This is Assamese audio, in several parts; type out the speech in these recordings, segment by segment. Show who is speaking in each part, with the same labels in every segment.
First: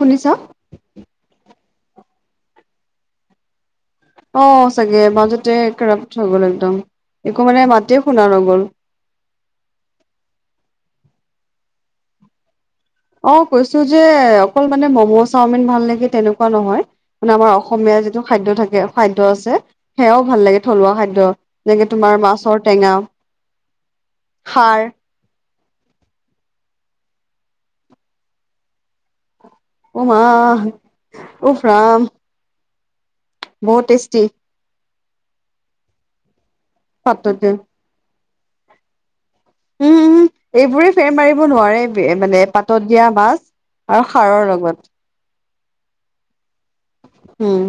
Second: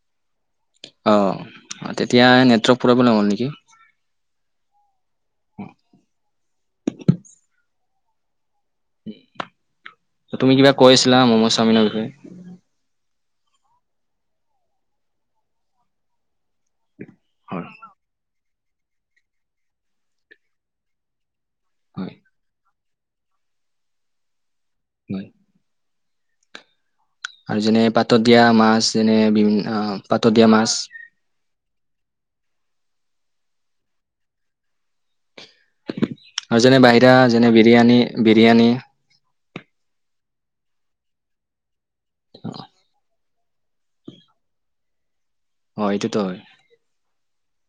Speaker 1: শুনিছ?
Speaker 2: অ তেতিয়া নেটৱৰ্ক প্ৰব্লেম হ'ল নেকি?
Speaker 1: অহ, চাগে মাজতে ক্ৰাপ্ত হৈ গ'ল একদম একো মানে মাতে শুনা নগ'ল।
Speaker 2: তুমি কিবা কৈছিলা ম'ম' চাওমিনৰ বিষয়ে।
Speaker 1: অ', কৈছোঁ যে অকল মানে মম' চাওমিন ভাল নেকি তেনেকুৱা নহয়। মানে আমাৰ
Speaker 2: হয়
Speaker 1: অসমীয়া যিটো খাদ্য থাকে খাদ্য আছে সেয়াও ভাল লাগে থলুৱা খাদ্য। যেনেকে
Speaker 2: হয়
Speaker 1: তোমাৰ মাছৰ টেঙা, খাৰ।
Speaker 2: হয়। আৰু যেনে পাতত দিয়া মাছ যেনে বিভিন
Speaker 1: অ', মা উফ ৰাম। বহুত টেষ্টি।
Speaker 2: আৰু যেনে বাহিৰা
Speaker 1: পাতত
Speaker 2: যেনে
Speaker 1: দিয়া।
Speaker 2: বিৰিয়ানী - বিৰিয়ানি
Speaker 1: উম উম এইবোৰে ফেৰ মাৰিব নোৱাৰে মানে পাতত দিয়া মাছ আৰু সাৰৰ লগত।
Speaker 2: অহ, এইটোতো হয়।
Speaker 1: উম,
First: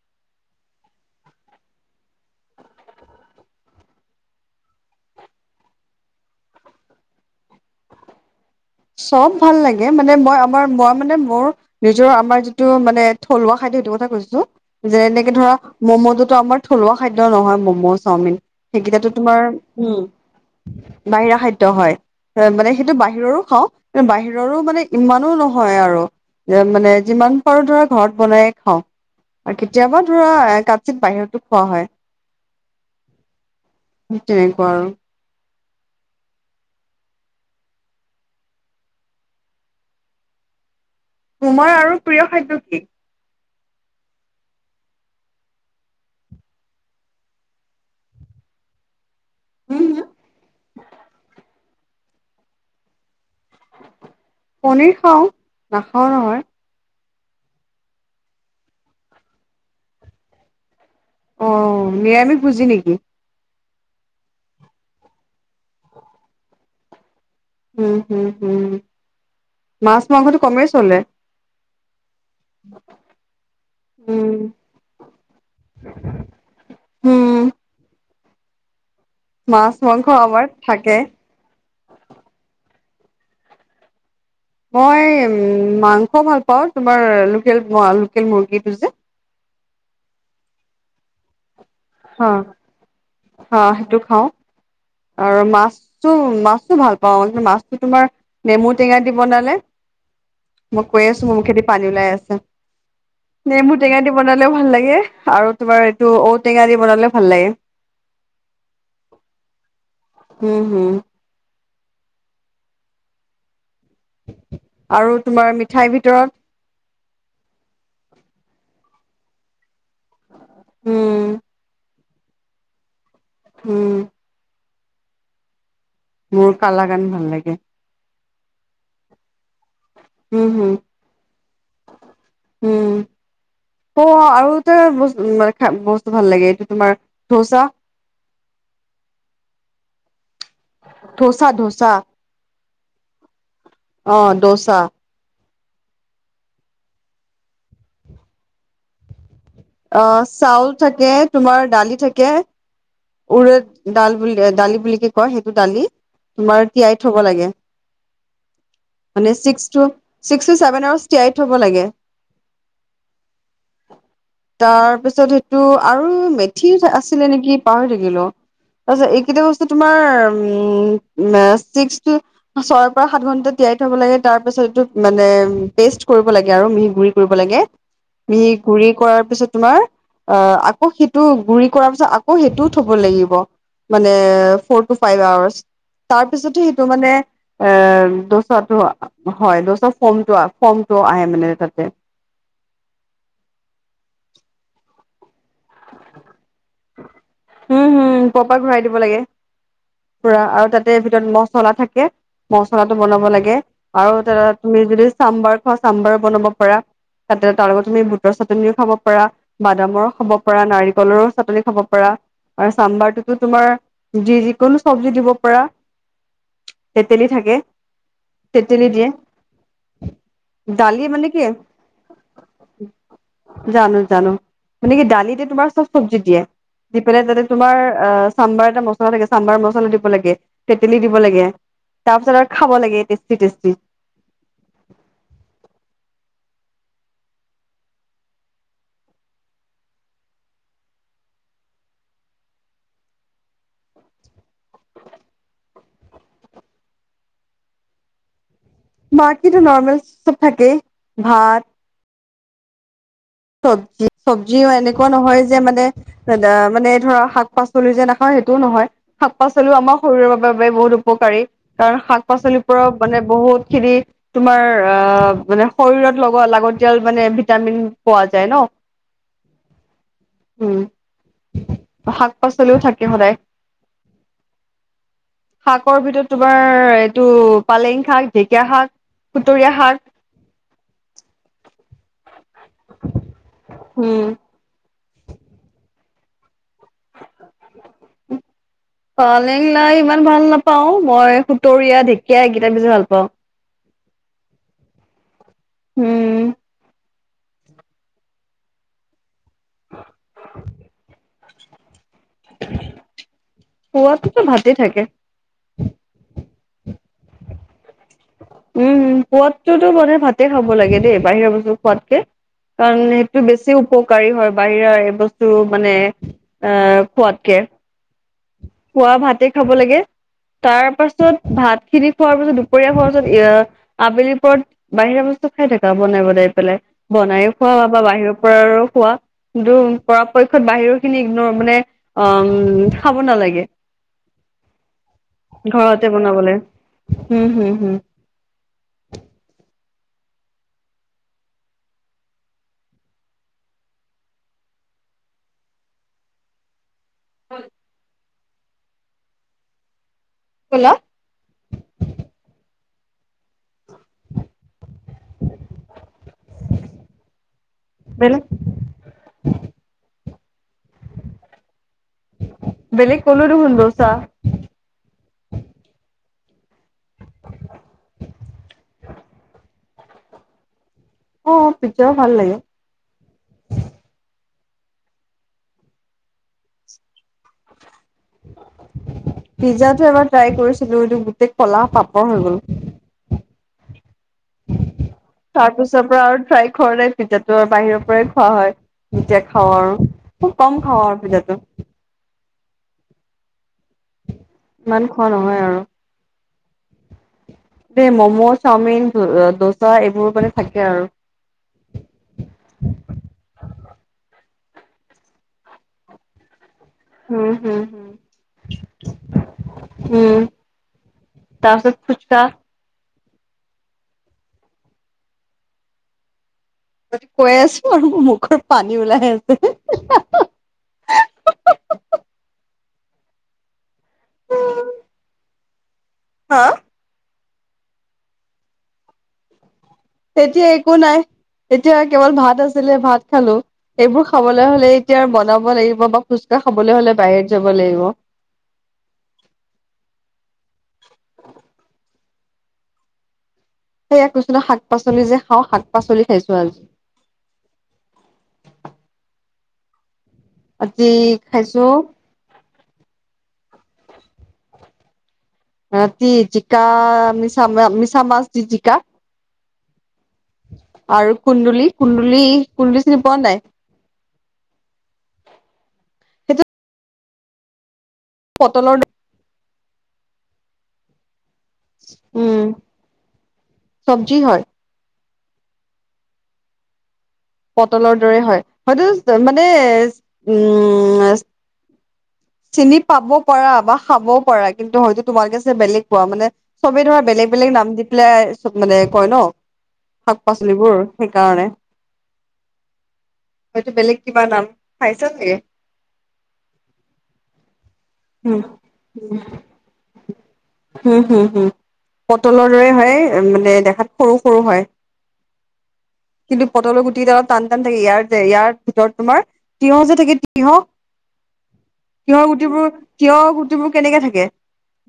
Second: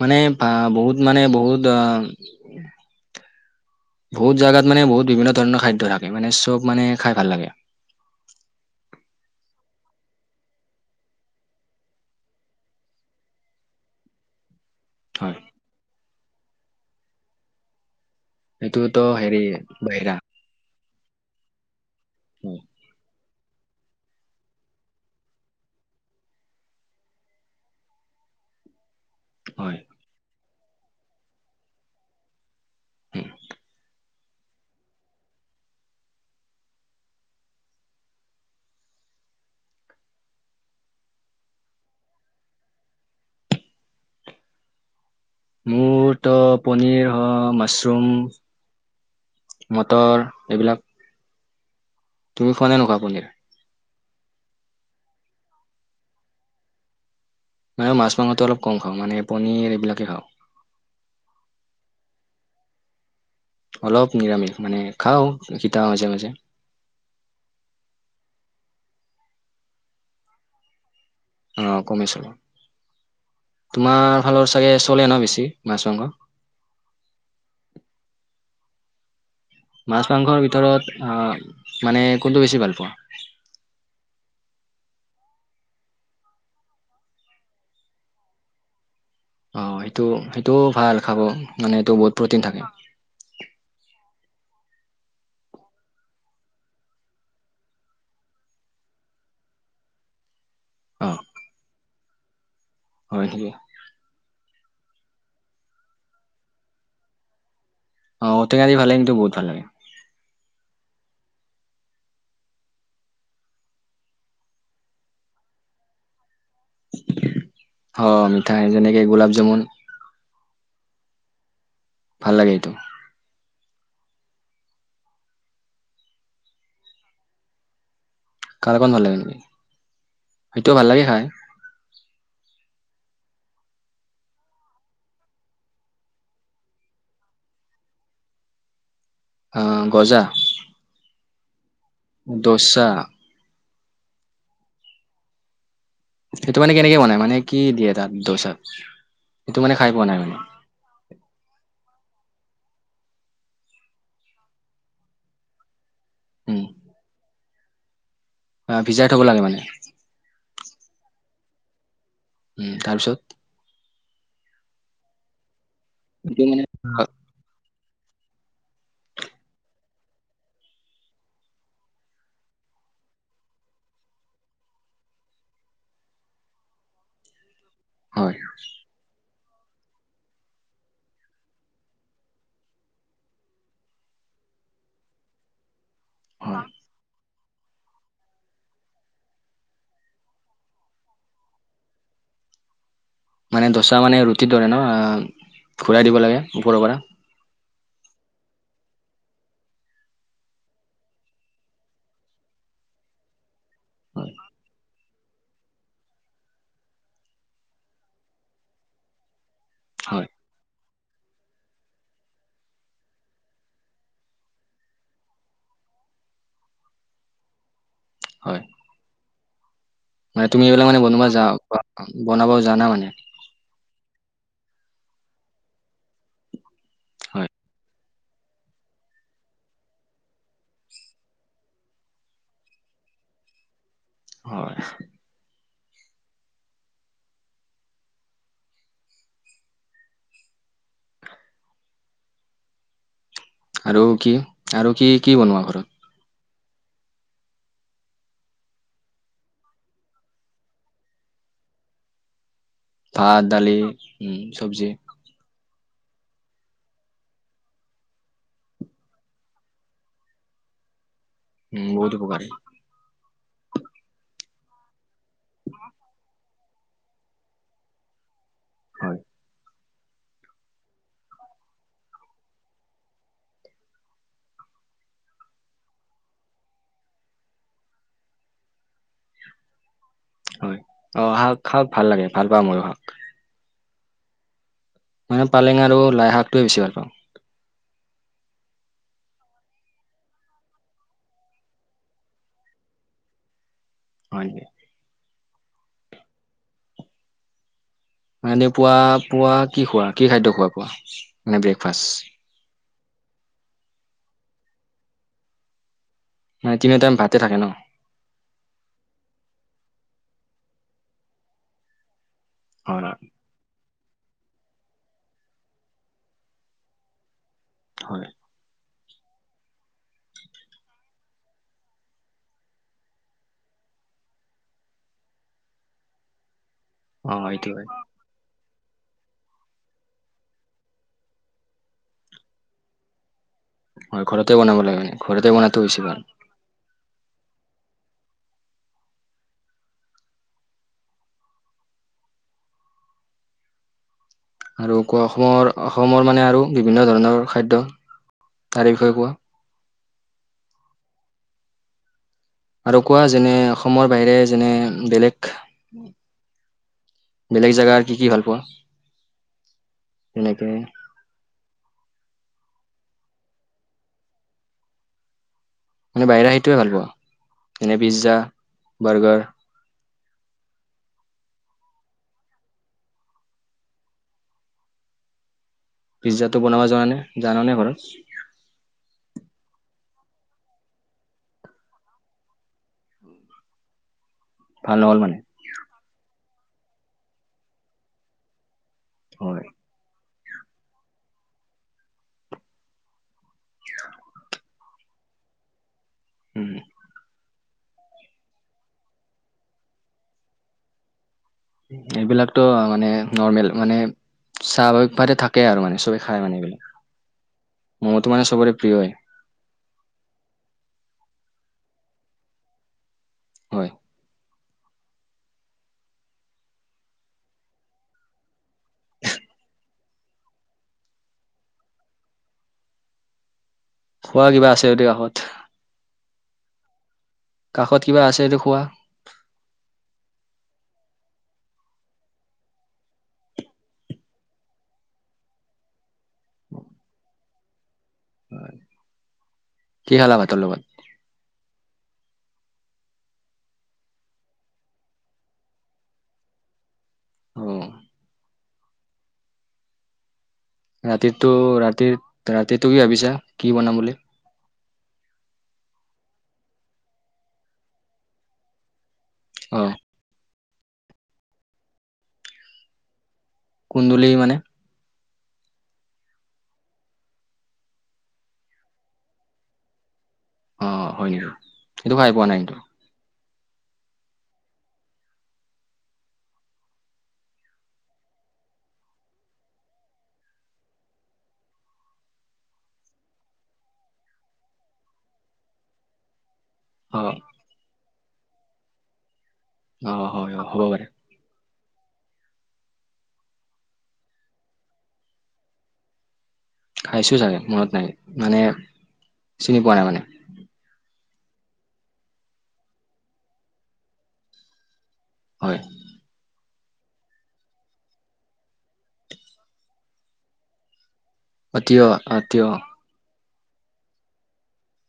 Speaker 2: মানে বা বহুত মানে বহুত আ বহুত জাগাত মানে বহুত বিভিন্ন ধৰণৰ খাদ্য থাকে মানে চব মানে খাই ভাল লাগে।
Speaker 1: [inaudible] চব ভাল লাগে মানে মই আমাৰ মই মানে মোৰ নিজৰ আমাৰ যিটো মানে থলুৱা খাদ্য সেটো কথা কৈছোঁ যে এনেকে
Speaker 2: হয়
Speaker 1: ধৰা মম'তোত আমাৰ থলুৱা খাদ্য নহয় ম'ম'জ চাওমিন
Speaker 2: এইটোতো
Speaker 1: সেইকেইটাটো
Speaker 2: হেৰি
Speaker 1: তোমাৰ উম।
Speaker 2: বাহিৰা
Speaker 1: বাহিৰা খাদ্য হয়
Speaker 2: হয়
Speaker 1: মানে সেইটো বাহিৰৰো। খাওঁ কিন্তু বাহিৰৰো মানে ইমানো নহয় আৰু। মানে যিমান পাৰোঁ ধৰা ঘৰত বনাই খাওঁ। আৰু
Speaker 2: হয়।
Speaker 1: কেতিয়াবা ধৰা কাত চিত বাহিৰতো খোৱা হয়। সেইটোৱে কুৱা আৰু। তোমাৰ আৰু প্ৰিয় খাদ্য কি?
Speaker 2: মোৰ তো পনীৰ হয় মাছৰুম মটৰ এইবিলাক তুমি খোৱানে নোখোৱা পলিয়াৰ?
Speaker 1: পনীৰ খাওঁ নাখাওঁ নহয়।
Speaker 2: মানে মাছ মাংসটো অলপ কম খাওঁ মানে পনীৰ এইবিলাকে খাওঁ।
Speaker 1: অ নিৰামিষ বুজি নেকি?
Speaker 2: অলপ নিৰামিষ মানে খাওঁ তিতা মাজে মাজে।
Speaker 1: উম হম হম মাছ মাংসটো কমেই চলে।
Speaker 2: অ কমে চলো। তোমাৰ
Speaker 1: উম,
Speaker 2: ফালৰ চাগে চলে ন বেছি মাছ মাংস?
Speaker 1: উম
Speaker 2: মাছ মাংসৰ
Speaker 1: আমাৰ
Speaker 2: ভিতৰত
Speaker 1: থাকে।
Speaker 2: অ মানে কোনটো বেছি ভাল পোৱা?
Speaker 1: মই মাংস ভাল পাওঁ তোমাৰ লোকেল লোকেল মুৰ্গীটো যে।
Speaker 2: অ সেইটো সেইটোও ভাল খাব। মানে এইটো বহুত
Speaker 1: হা
Speaker 2: প্ৰটিন থাকে
Speaker 1: হা সেইটো খাওঁ। আৰু মাছটো মাছটো ভাল পাওঁ কি মাছটো তোমাৰ নেমু টেঙা দি বনালে। মই কৈ
Speaker 2: অ
Speaker 1: আছোঁ মোৰ মুখেদি পানী ওলাই আছে
Speaker 2: হয় নেকি
Speaker 1: নেমু টেঙা দি বনালে। ও ভাল লাগে আৰু তোমাৰ এইটো ঔটেঙা দি বনালেও ভাল লাগে।
Speaker 2: [unintelligible] বহুত ভাল লাগে
Speaker 1: উম আৰু তোমাৰ মিঠাইৰ ভিতৰত
Speaker 2: অ মিঠাই যেনেকে গোলাপ জামুন
Speaker 1: উম
Speaker 2: ভাল লাগে এইটো
Speaker 1: উম মোৰ কালা গান ভাল লাগে
Speaker 2: কাল অকণ ভাল লাগে নেকি
Speaker 1: উম, হুম।
Speaker 2: সেইটো ভাল লাগে খাই।
Speaker 1: উম অ অ আৰু এটা মে বস্তু ভাল লাগে এইটো তোমাৰ ধৌচা
Speaker 2: অ গজা।
Speaker 1: ধোচা ধোচা
Speaker 2: দচা
Speaker 1: অ দোচা
Speaker 2: সেইটো মানে কেনেকে বনাই মানে কি দিয়ে তাত দচাত
Speaker 1: অ চাউল থাকে তোমাৰ দালি থাকে উৰে ডাল বুলি দালি বুলিকে কয় সেইটো দালি
Speaker 2: উম
Speaker 1: তোমাৰ তিয়াই থব লাগে
Speaker 2: আহ ভিজাই থ'ব লাগে মানে
Speaker 1: [unintelligible]
Speaker 2: উম তাৰপিছত
Speaker 1: তাৰ পিছত সেইটো আৰু
Speaker 2: এইটো মানে
Speaker 1: মেথি আছিলে নেকি পাহৰি থাকিলো। তাছত এইকেটা বস্তু তোমাৰ ম ছিচটি [unintelligible] তিয়াই থব লাগে তাৰ পিছত এইটো মানে পেষ্ট কৰিব লাগে আৰু মিহি গুৰি কৰিব লাগে
Speaker 2: হয়,
Speaker 1: বি গুৰি কৰাৰ তাৰপিছত তোমাৰ আহ আকৌ সেইটো গুৰি কৰাৰ পিছত আকৌ সেইটোও থব লাগিব। মানে ফৰ টু ফাইভ আৱাৰ্চ তাৰ
Speaker 2: হয়।
Speaker 1: পিছতে সেইটো মানে এ দচাটো হয় দচা ফৰ্মটো ফৰ্মটো আহে মানে তাতে [inaudible]
Speaker 2: মানে দচা মানে ৰুটিৰ দৰে ন ঘূৰাই দিব লাগে ওপৰৰ পৰা
Speaker 1: উম হম পপাৰ ঘূৰাই দিব লাগে। পুৰা আৰু তাতে ভিতৰত মচলা থাকে মচলাটো বনাব লাগে আৰু
Speaker 2: হয়,
Speaker 1: তা তুমি যদি চাম্বাৰ খোৱা চাম্বাৰো বনাব পাৰা তাতে তাৰ লগত তুমি বুটৰ চাটনিও খাব পাৰা বাদামৰ
Speaker 2: হয়,
Speaker 1: খাব পাৰা নাৰিকলৰো চাটনি খাব পাৰা আৰু চাম্বাৰটোতো তোমাৰ যি যিকোনো চব্জি দিব পাৰা তেতেলী থাকে
Speaker 2: হয়।
Speaker 1: তেতেলী দিয়ে
Speaker 2: মানে তুমি এইবিলাক
Speaker 1: ডালি মানে
Speaker 2: বনোৱা
Speaker 1: কি
Speaker 2: যা বনাব জানা মানে
Speaker 1: জানো জানো মানে কি দালিতে তোমাৰ চব চব্জি দিয়ে দি পেলাই তাতে
Speaker 2: হয়,
Speaker 1: তোমাৰ অ চাম্বাৰ এটা মছলা থাকে চাম্বাৰ মছলা দিব লাগে তেতেলী দিব লাগে। তাৰ পাছত আৰু খাব লাগে টেষ্টি টেষ্টি
Speaker 2: হয় আৰু কি আৰু কি কি বনোৱা ঘৰত
Speaker 1: মাকীটো নৰ্মেলচ চব থাকে ভাত
Speaker 2: ভাত, দালি,
Speaker 1: চব্জি
Speaker 2: উম,
Speaker 1: চব্জিও
Speaker 2: চব্জি
Speaker 1: এনেকুৱা নহয় যে মানে মানে ধৰা শাক পাচলি যে নাখাওঁ সেইটোও নহয় শাক পাচলিও আমাৰ শৰীৰৰ বাবে বহুত উপকাৰী
Speaker 2: উম,
Speaker 1: কাৰণ
Speaker 2: বহুত
Speaker 1: শাক
Speaker 2: উপকাৰী
Speaker 1: পাচলিৰ পৰাও মানে বহুত খিনি তোমাৰ অ মানে শৰীৰত লগত লাগতিয়াল মানে ভিটামিন পোৱা যায় ন
Speaker 2: হয়
Speaker 1: উম শাক পাচলিও থাকে সদায় [inaudible] শাকৰ ভিতৰত তোমাৰ এইটো পালেং শাক ঢেকীয়া শাক খুতৰীয়া শাক
Speaker 2: হয় অঁ শাক শাক ভাল লাগে ভাল পাওঁ ময়ো শাক
Speaker 1: উম
Speaker 2: মানে পালেং আৰু লাই শাকটোৱে বেছি ভাল পাওঁ
Speaker 1: উম পালেং লাই ইমান ভাল নাপাও মই সুতৰীয়া ঢেকীয়া এইকেইটা বেছি ভাল পাওঁ
Speaker 2: হয়
Speaker 1: উম
Speaker 2: এ পুৱা পুৱা কি খোৱা কি খাদ্য খোৱা পোৱা মানে ব্ৰেকফাষ্ট
Speaker 1: পুৱাটোতো ভাতেই থাকে।
Speaker 2: মানে তিনিওটাইম ভাতে থাকে ন
Speaker 1: উমম খোৱাতটোতো মানে ভাতে খাব লাগে দেই বাহিৰৰ বস্তু খোৱাতকে
Speaker 2: হয়,
Speaker 1: কাৰণ
Speaker 2: হয়।
Speaker 1: সেইটো বেছি উপ কাৰী হয় বাহিৰৰ এই বস্তু মানে এ খোৱাতকে
Speaker 2: হয়
Speaker 1: পুৱা ভাতে খাব লাগে। তাৰ পাছত ভাত খিনি খোৱাৰ পিছত দুপৰীয়া খোৱাৰ পাছত এ আবেলি পৰত বাহিৰা বস্তু খাই থাকা বনাই বনাই পেলাই
Speaker 2: অ
Speaker 1: বনায়ো
Speaker 2: এইটো হয়
Speaker 1: খোৱা বা বাহিৰৰ পৰা আৰু খোৱা কিন্তু পৰাপক্ষত বাহিৰৰ খিনি ইগনৰ মানে অ খাব নালাগে
Speaker 2: হয় বনাব লাগে মানে বনাতো হৈছে
Speaker 1: ঘৰতে
Speaker 2: ভাল
Speaker 1: বনাবলৈ হম হম হম
Speaker 2: আৰু কোৱা অসমৰ অসমৰ মানে আৰু বিভিন্ন ধৰণৰ খাদ্য তাৰ বিষয়ে কোৱা।
Speaker 1: কি কলা
Speaker 2: আৰু কোৱা যেনে অসমৰ বাহিৰে যেনে বেলেগ বেলেগ জেগাৰ কি কি
Speaker 1: বেলেগ
Speaker 2: ভাল পোৱা তেনেকে
Speaker 1: বেলেগ কলোঁ দেখোন বচা
Speaker 2: মানে বাহিৰা সেইটোৱে ভাল পা যেনে পিজ্জা বাৰ্গাৰ
Speaker 1: আঁহ পিজ্বাও ভাল লাগে।
Speaker 2: পিজ্জাটো বনাব জান নে জানা নে ঘৰত
Speaker 1: [inaudible] পিজ্জাটো এবাৰ ট্ৰাই কৰিছিলো এইটো গোটেই কলাহ পাপৰ হৈ গল
Speaker 2: ভাল নহ'ল মানে
Speaker 1: তাৰপিছৰ পৰা আৰু ফ্ৰাই কৰালে পিজ্জাটো আৰু বাহিৰৰ পৰাই খোৱা হয় এতিয়া
Speaker 2: হয়
Speaker 1: খাওঁ আৰু খুব কম খাও পিজ্জাটো।
Speaker 2: [unintelligible] [unintelligible]
Speaker 1: ইমান খোৱা নহয় আৰু
Speaker 2: হম
Speaker 1: দেই ম'ম' চাওমিন দোচা এইবোৰ কাৰণে থাকে আৰু
Speaker 2: এইবিলাকতটো মানে নৰ্মেল মানে স্বাভাৱিকভাৱ থাকে আৰু মানে সবে খায় মানে এইবিলাক
Speaker 1: উম হম হম
Speaker 2: ম'ম'টো মানে চবৰে প্ৰিয়ই
Speaker 1: উম তাৰ পাছত তা
Speaker 2: হয়
Speaker 1: যদি কৈ আছো আৰু মোৰ মুখৰ পানী ওলাই আছে আহঁ হাঁ হাঁ
Speaker 2: খোৱা কিবা আছে যদি কাষত
Speaker 1: হাঁ
Speaker 2: কাষত কিবা আছে এইটো খোৱা
Speaker 1: তেতিয়া একো নাই এতিয়া কেৱল ভাত আছিলে ভাত খালো এইবোৰ খাবলৈ হলে এতিয়া বনাব লাগিব বা পোচকা খাবলৈ হ'লে বাহিৰত যাব লাগিব
Speaker 2: হয় কি খালা ভাতৰ লগত।
Speaker 1: সেয়া কৈছো ন শাক পাচলি যে খাওঁ শাক পাচলি খাইছোঁ আজি।
Speaker 2: অ।
Speaker 1: আজি
Speaker 2: ৰাতিতো
Speaker 1: খাইছো
Speaker 2: ৰাতি ৰাতি ত কি ভাবিছা কি বনাম বুলি। [unintelligible]
Speaker 1: ৰাতি জিকা মিছা মিছামাছ দি জিকা।
Speaker 2: হয়।
Speaker 1: আৰু কুন্দুলি কুন্দুলি কুন্দুলি চিনি পোৱা নাই।
Speaker 2: কুন্দুলি মানে।
Speaker 1: সেইটো। পটলৰ।
Speaker 2: অ হয় নেকি সেইটো খাই পোৱা
Speaker 1: উম
Speaker 2: ইটো।
Speaker 1: চব্জি হয়। পটলৰ দৰে হয় হয়তো মানে উম। চিনি পাব পাৰা বা খাবওঁ পাৰা কিন্তু হয়তো তোমালোকে যে বেলেগ কোৱা মানে। চবেই
Speaker 2: অ
Speaker 1: ধৰা বেলেগ বেলেগ নাম দি পেলাই মানে কয় ন।
Speaker 2: অ
Speaker 1: শাক
Speaker 2: হয় অ হ'ব
Speaker 1: পাচলিবোৰ
Speaker 2: পাৰে
Speaker 1: সেইকাৰণে। হয়টো বেলেগ কিবা নাম খাইছা চাগে।
Speaker 2: খাইছোঁ চাগে মনত নাই মানে
Speaker 1: উম
Speaker 2: চিনি পোৱা নাই মানে।
Speaker 1: হুম হুম পটলৰ দৰে হয় মানে দেখাত সৰু সৰু হয়।
Speaker 2: হয়।
Speaker 1: পটল গুটি অলপ টান টান থাকে ইয়াৰ যে ইয়াৰ ভিতৰত তোমাৰ তিয়ঁহ যে থাকে তিয়ঁহ।
Speaker 2: অ তিয়হ অ
Speaker 1: তিয়ঁহ
Speaker 2: তিয়হ
Speaker 1: গুটিবোৰ তিয়ঁহ গুটি। তিয়ঁহৰ গুটিবোৰ কেনেকে থাকে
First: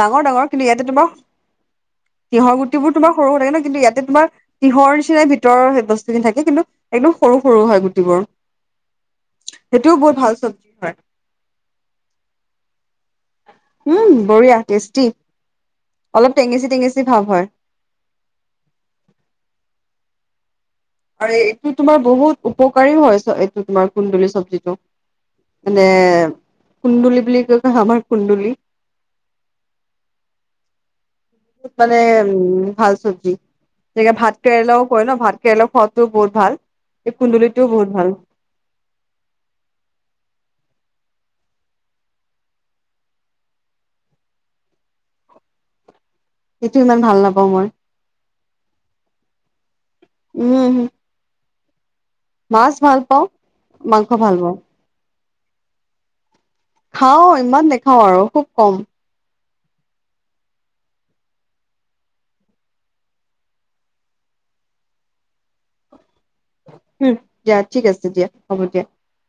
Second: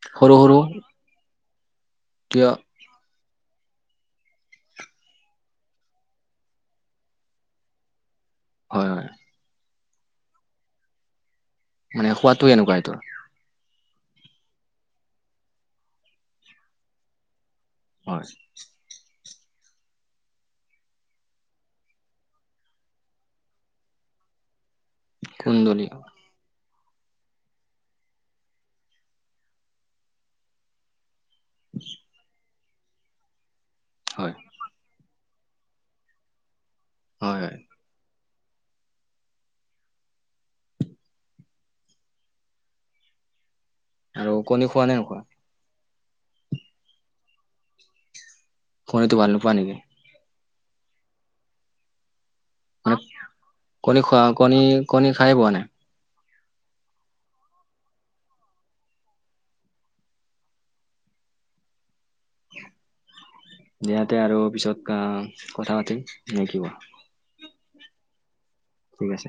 Speaker 1: ডাঙৰ
Speaker 2: সৰু
Speaker 1: ডাঙৰ
Speaker 2: সৰু
Speaker 1: কিন্তু ইয়াতে তোমাৰ
Speaker 2: তিয়হ
Speaker 1: তিয়ঁহ গুটিবোৰ তোমাৰ। সৰু থাকে ন কিন্তু ইয়াতে তোমাৰ তিয়ঁহ নিচিনা ভিতৰ বস্তুখিনি থাকে। কিন্তু একদম সৰু সৰু হয় গুটিবোৰ।
Speaker 2: হয় হয়।
Speaker 1: সেইটোও বহুত ভাল চব্জি হয়।
Speaker 2: মানে খোৱাতটো এনেকুৱাত।
Speaker 1: উম বঢ়িয়া টেষ্টি অলপ টেঙেচি টেঙেচি ভাৱ হয়।
Speaker 2: হয়।
Speaker 1: [inaudible] আৰু এইটো তোমাৰ বহুত উপকাৰীও হয় এইটো তোমাৰ কুন্দুলি চব্জিটো।
Speaker 2: কুন্দুলি
Speaker 1: মানে। কুন্দুলি বুলি কৈ আমাৰ কুন্দুলি। মানে উম ভাল চব্জি যেনেকে
Speaker 2: হয়
Speaker 1: ভাত কেৰেলাও কৰে ন ভাত। কেৰেলৰ খোৱাদটোও বহুত ভাল এই
Speaker 2: হয় হয়
Speaker 1: কুন্দুলিটোও বহুত ভাল।
Speaker 2: আৰু কণী খোৱা নে নোখোৱা।
Speaker 1: সেইটো ইমান ভাল নাপাওঁ মই।
Speaker 2: হয় এইটো ভাল নোপোৱা নেকি।
Speaker 1: উম হুম।
Speaker 2: উম কণী
Speaker 1: মাংস
Speaker 2: খোৱা
Speaker 1: ভাল পাওঁ
Speaker 2: কণী খাই খাই পোৱা নাই।
Speaker 1: খাওঁ ইমান নেখাওঁ আৰু খুব কম।
Speaker 2: দিয়া তেহ আৰু পিছত আহ কথা পাতিম। নে কিবা।
Speaker 1: উম, দিয়া ঠিক আছে দিয়া। হ'ব দিয়া।
Speaker 2: ঠিক আছে।